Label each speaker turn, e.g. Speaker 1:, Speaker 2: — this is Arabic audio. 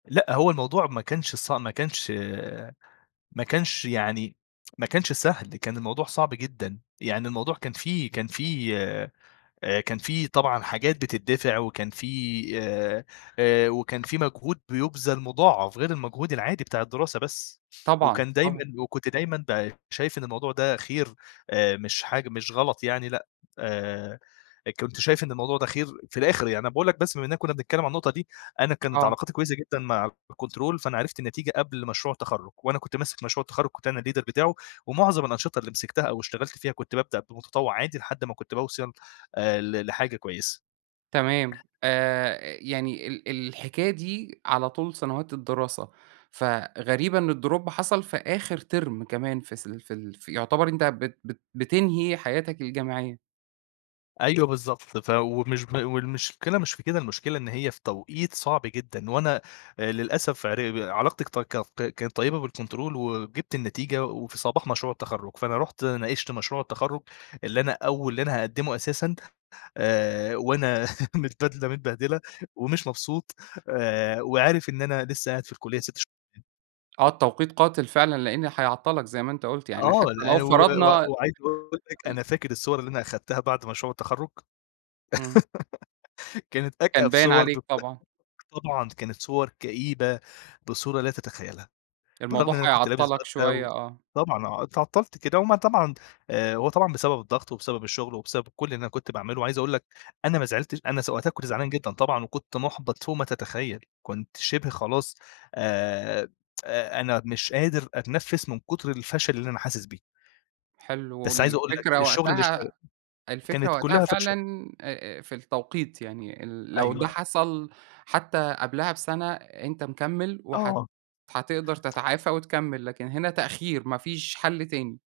Speaker 1: لأ هو الموضوع ما كانش ص ما كانش ما كانش يعني ما كانش سهل، كان الموضوع صعب جدًا، يعني الموضوع كان في كان في آآ كان في طبعًا حاجات بتتدفع، وكان في آآ، آآ وكان في مجهود بيُبذَل مضاعَف، غير المجهود العادي بتاع الدراسة بس،
Speaker 2: طبعًا،
Speaker 1: وكان دايمًا
Speaker 2: طبعًا.
Speaker 1: وكنت دايمًا ب شايف إن الموضوع ده خير، آآ مش حاج مش غلط يعني لأ، آآ إ كنت شايف إن الموضوع ده خير، في الآخر يعني أنا باقول لك بس بما إننا كنّا بنتكلّم عن النقطة دي، أنا كانت
Speaker 2: آه.
Speaker 1: علاقاتي كويسة جدًا مع الكنترول، فأنا عرفت النتيجة قبل مشروع التخرُّج، وأنا كنت ماسك مشروع التخرّج كنت أنا الleader بتاعه، ومُعظَم الأنشطة اللي مسكتها أو اشتغلت فيها كنت بابدأ بمتطوِّع عادي لحد ما كنت باوصَل، آآ ل لحاجة كويسة.
Speaker 2: تمام آآ، إ يعني ال الحكاية دي على طول سنوات الدراسة، فغريبة إن الdrop حصَل في آخر تِرم كمان، في س ال في ال ف يعتبر أنت بت بت بتنهي حياتك الجامعية.
Speaker 1: أيوه بالضبط، ف ومش ب والمشكلة مش في كده، المشكلة إن هي في توقيت صعب جدًا، وأنا آآ للأسف عر ب علاقتي كطت تكط كانت طيبة بالكونترول وجِبت النتيجة وفي صباح مشروع التخرُّج، فأنا رُحت ناقشت مشروع التخرُّج، اللي أنا أو اللي أنا هاقدّمه أساسًا، آآ وأنا مت بدلَة متبهدلة، ومش مبسوط، آآ وعارف إن أنا لسّه قاعد في الكُلّية 6 ش [unintelligible]
Speaker 2: آه، التوقيت قاتِل فعلًا، لإن هيعطّلك زي ما أنت قُلت، يعني
Speaker 1: آه،
Speaker 2: حتّى لو
Speaker 1: لا و و
Speaker 2: فرضنا
Speaker 1: وعايز أقول لك
Speaker 2: ال
Speaker 1: أنا فاكر الصور اللي أنا أخدتها بَعد مشروع التخرُّج،
Speaker 2: إمم.
Speaker 1: كانت
Speaker 2: كان
Speaker 1: أكأب
Speaker 2: باين
Speaker 1: صور دو
Speaker 2: عليك طبعًا.
Speaker 1: طبعًا كانت صور كئيبة بصورة لا تتخيّلها، بالرغم
Speaker 2: الموضوع
Speaker 1: إن أنا كنت لابس
Speaker 2: هيعطّلك
Speaker 1: بدلة و
Speaker 2: شويّة، آه.
Speaker 1: طبعًا آه، اتعطّلت كده وما طبعًا آآ هو طبعًا بسبب الضغط وبسبب الشغل وبسبب كلّ اللي أنا كنت باعمله، وعايز أقول لك أنا ما زعلتش أنا س وقتها كنت زعلان جدًا طبعًا وكنت مُحبَط فوق ما تتخيّل، كنت شِبه خلاص آآ، أ أنا مش قادر أتنفّس من كُتر الفشل اللي أنا حاسس بيه.
Speaker 2: حلو
Speaker 1: بس عايز أقول لك،
Speaker 2: والفكرة
Speaker 1: الشغل اللي اشتغ
Speaker 2: وقتها الفكرة
Speaker 1: كانت
Speaker 2: وقتها
Speaker 1: كلّها
Speaker 2: فعلًا،
Speaker 1: فشَل.
Speaker 2: آآ، آآ، في التوقيت، يعني ال لو ده
Speaker 1: أيوه.
Speaker 2: حصَل حتّى قبلها بسَنة، أنت مكمِّل وهت
Speaker 1: آه.
Speaker 2: هتقدَر تتعافى وتكمِّل، لكن هنا تأخير ما فيش حل تاني.